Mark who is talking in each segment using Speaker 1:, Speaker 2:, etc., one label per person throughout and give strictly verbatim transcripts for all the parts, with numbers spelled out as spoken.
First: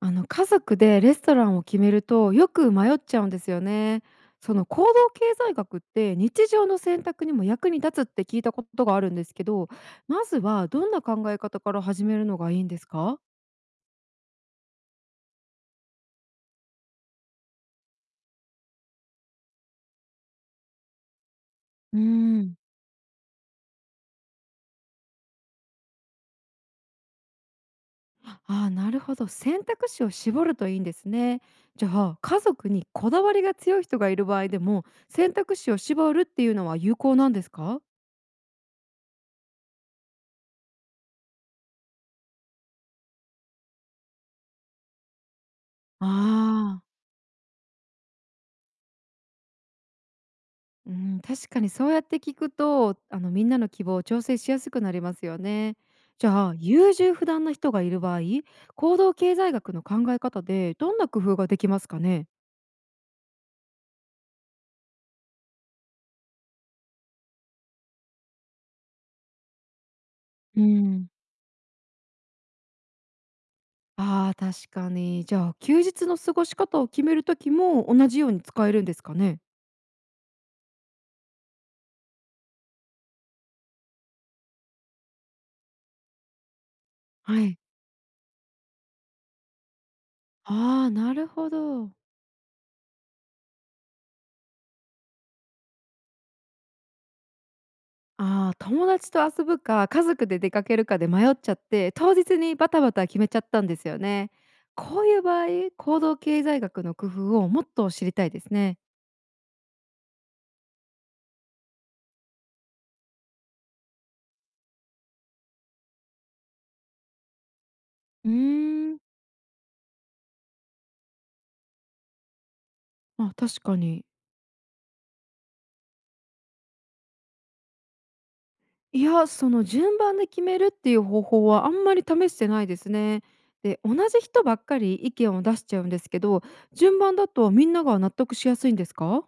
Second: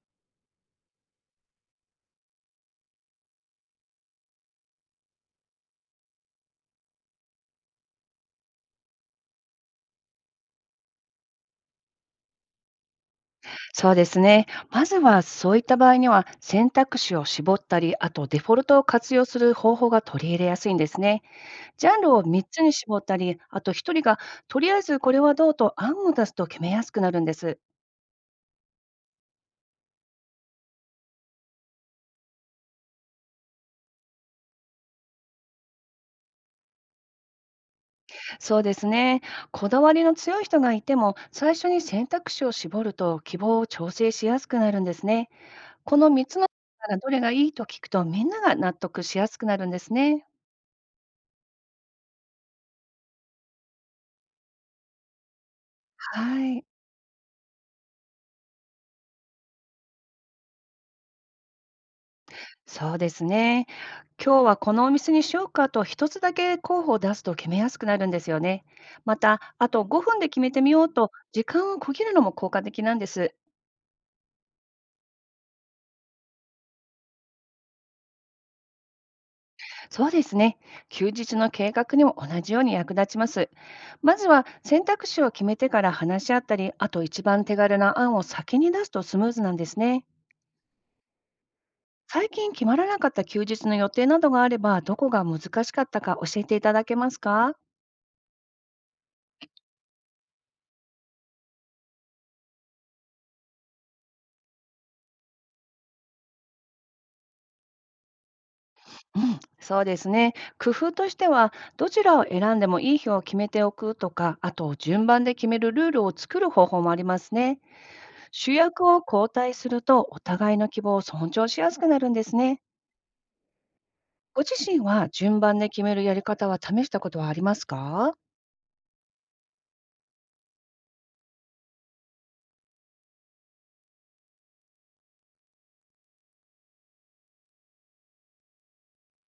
Speaker 1: あの家族でレストランを決めるとよく迷っちゃうんですよね。その行動経済学って日常の選択にも役に立つって聞いたことがあるんですけど、まずはどんな考え方から始めるのがいいんですか？
Speaker 2: そうですね。まずはそういった場合には選択肢を絞ったり、あとデフォルトを活用する方法が取り入れやすいんですね。ジャ
Speaker 1: うー
Speaker 2: ンルを3
Speaker 1: ん、
Speaker 2: つに絞ったり、あとひとりがとりあえずこれはどうと案を出すと決めやすくなるんです。
Speaker 1: ああ、なるほど。選択肢を絞るといいんですね。じゃあ家族にこだわりが強い人がいる場合でも選択肢を絞るっていうのは有効なんですか？
Speaker 2: そうですね。こだわりの強い人がいても、最初に選択肢を絞ると希望を調整しやすくなるんですね。こ
Speaker 1: あ
Speaker 2: のみっつの中か
Speaker 1: あ。
Speaker 2: らどれがいいと聞くとみんなが納得しやすくなるんですね。
Speaker 1: うん、確かにそうやって聞くと、あの、みんなの希望を調整しやすくなりますよね。じ
Speaker 2: は
Speaker 1: ゃあ、
Speaker 2: い。
Speaker 1: 優柔不断な人がいる場合、行動経済学の考え方でどんな工夫ができますかね？
Speaker 2: そうですね。今日はこのお店にしようかと一つだけ候補を出すと決めやすくなるんですよね。また、あとごふんで決め
Speaker 1: う
Speaker 2: てみよう
Speaker 1: ん、
Speaker 2: と時間を区切るのも効果的なんです。
Speaker 1: ああ、確かに。じゃあ、休日の過ごし方を決める時も同じように使えるんですかね？
Speaker 2: そうですね。休日の計画にも同じように役立ちます。まずは選択肢を決めてから話し合ったり、あと一
Speaker 1: は
Speaker 2: 番手
Speaker 1: い。
Speaker 2: 軽な案を先に出すとスムーズなんですね。
Speaker 1: ああ、なるほど。
Speaker 2: 最近決まらなかった休日の予定などがあれば、どこが難しかったか教えていただけますか？
Speaker 1: ああ、友達と遊ぶか、家族で出かけるかで迷っちゃって、当日にバタバタ決めちゃったんですよね。こういう場合、行動経済学の工夫をもっと知りたいですね。
Speaker 2: うん、そうですね。工夫としては、どちらを選んでもいい表を決めておくとか、あと順番で決めるルールを作る方法もありますね。
Speaker 1: うー
Speaker 2: 主役
Speaker 1: ん、
Speaker 2: を交代すると、お互いの希望を尊重しやすくなるんですね。
Speaker 1: あ、確かに。
Speaker 2: ご自身は順番で決めるやり方は試したことはありますか？
Speaker 1: いや、その順番で決めるっていう方法はあんまり試してないですね。で、同じ人ばっかり意見を出しちゃうんですけど、順番だとみんなが納得しやすいんですか？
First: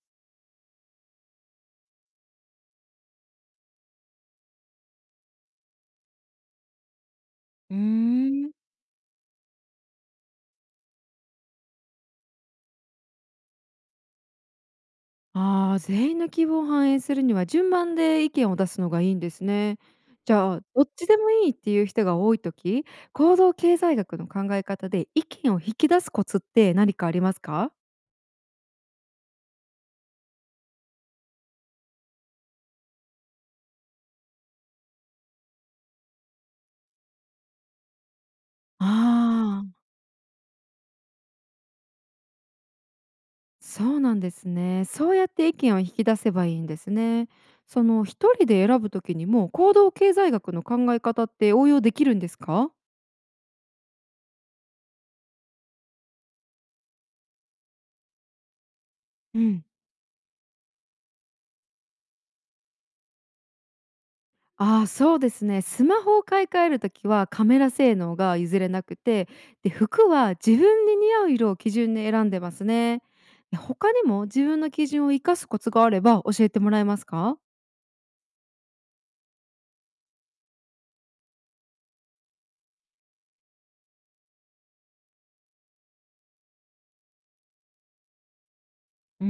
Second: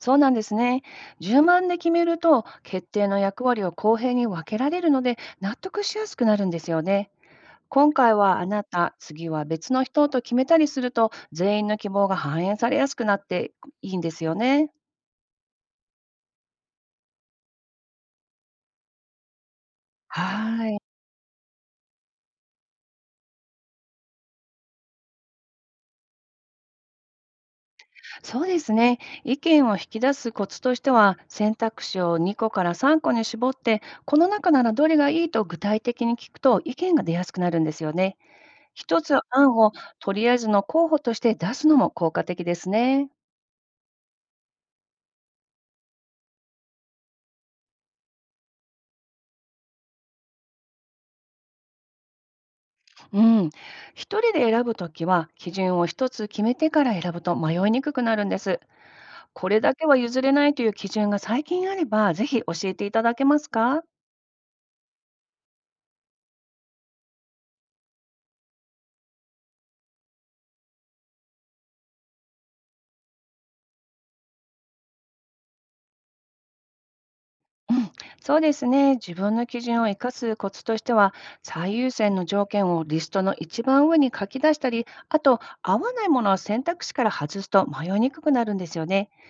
Speaker 2: そうなんですね。順番で決めると、決定の役割を公平に分けられるので、納得しやすくなるんですよね。
Speaker 1: うー
Speaker 2: 今回はあ
Speaker 1: ん、
Speaker 2: なた、次は別の人と決めたりすると、全員の希望が反映されやすくなっていいんですよね。
Speaker 1: ああ、全員の希望を反映するには順番で意見を出すのがいいんですね。じゃあ、
Speaker 2: はい。
Speaker 1: どっちでもいいっていう人が多いとき、行動経済学の考え方で意見を引き出すコツって何かありますか？
Speaker 2: そうですね。意見を引き出すコツとしては、選択肢をにこからさんこに絞って、この中ならどれがいいと具体的に聞くと意見が出やすくなるんですよね。一つ案
Speaker 1: あ
Speaker 2: を
Speaker 1: あ、
Speaker 2: とりあえずの候補として出すのも効果的ですね。
Speaker 1: そうなんですね。そうやって意見を引き出せばいいんですね。その一人で選ぶときにも行動経済学の考え方って応用できるんですか？
Speaker 2: うん。一人で選ぶときは、基準を一つ決めてから選ぶと迷いにくくなるんです。
Speaker 1: う
Speaker 2: これ
Speaker 1: ん。
Speaker 2: だけは譲れないという基準が最近あれば、ぜひ教えていただけますか？
Speaker 1: ああ、そうですね。スマホを買い替えるときはカメラ性能が譲れなくて、で、服は自分に似合う色を基準で選んでますね。で他にも自分の基準を生かすコツがあれば教えてもらえますか？
Speaker 2: うん、そうですね。自分の基準を生かすコツとしては、最優先の条件をリストの一番上に書き出したり、あと、合わないものは選択肢から外すと迷いにくくなるんですよね。
Speaker 1: うー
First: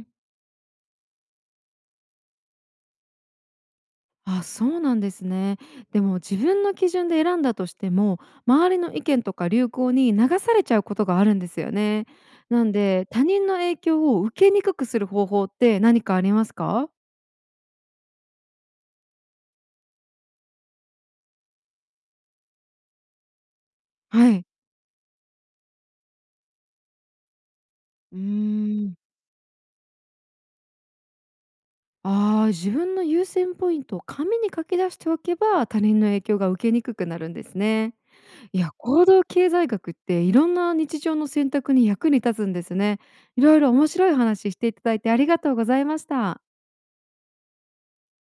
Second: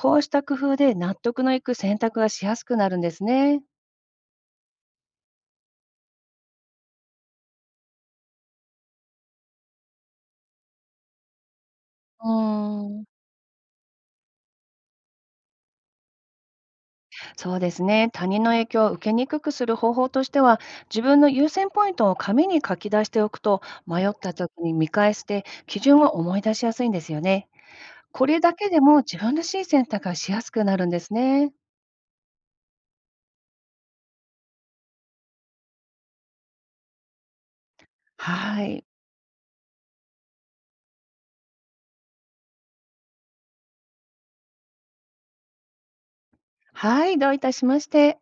Speaker 1: ん、
Speaker 2: うした工夫で納得のいく選択がしやすくなるんですね。
Speaker 1: あ、そうなんですね。でも自分の基準で選んだとしても、周りの意見とか流行に流されちゃうことがあるんですよね。
Speaker 2: う
Speaker 1: なん
Speaker 2: ーん。
Speaker 1: で、他人の影響を受けにくくする方法って何かありますか？
Speaker 2: そうですね。他人の影響を受けにくくする方法としては、自分の優先ポイントを紙に書き出しておくと、迷っ
Speaker 1: は
Speaker 2: た
Speaker 1: い。
Speaker 2: 時に見返して基準を思い出しやすいんですよね。
Speaker 1: うー
Speaker 2: これだけで
Speaker 1: ん、
Speaker 2: も自分らしい選択がしやすくなるんですね。
Speaker 1: ああ、自分の優先ポイントを紙に書き出しておけば、他人の影響が受けにくくなるんですね。い
Speaker 2: は
Speaker 1: や、
Speaker 2: い。
Speaker 1: 行動経済学っていろんな日常の選択に役に立つんですね。いろいろ面白い話していただいてありがとうございました。
Speaker 2: はい、どういたしまして。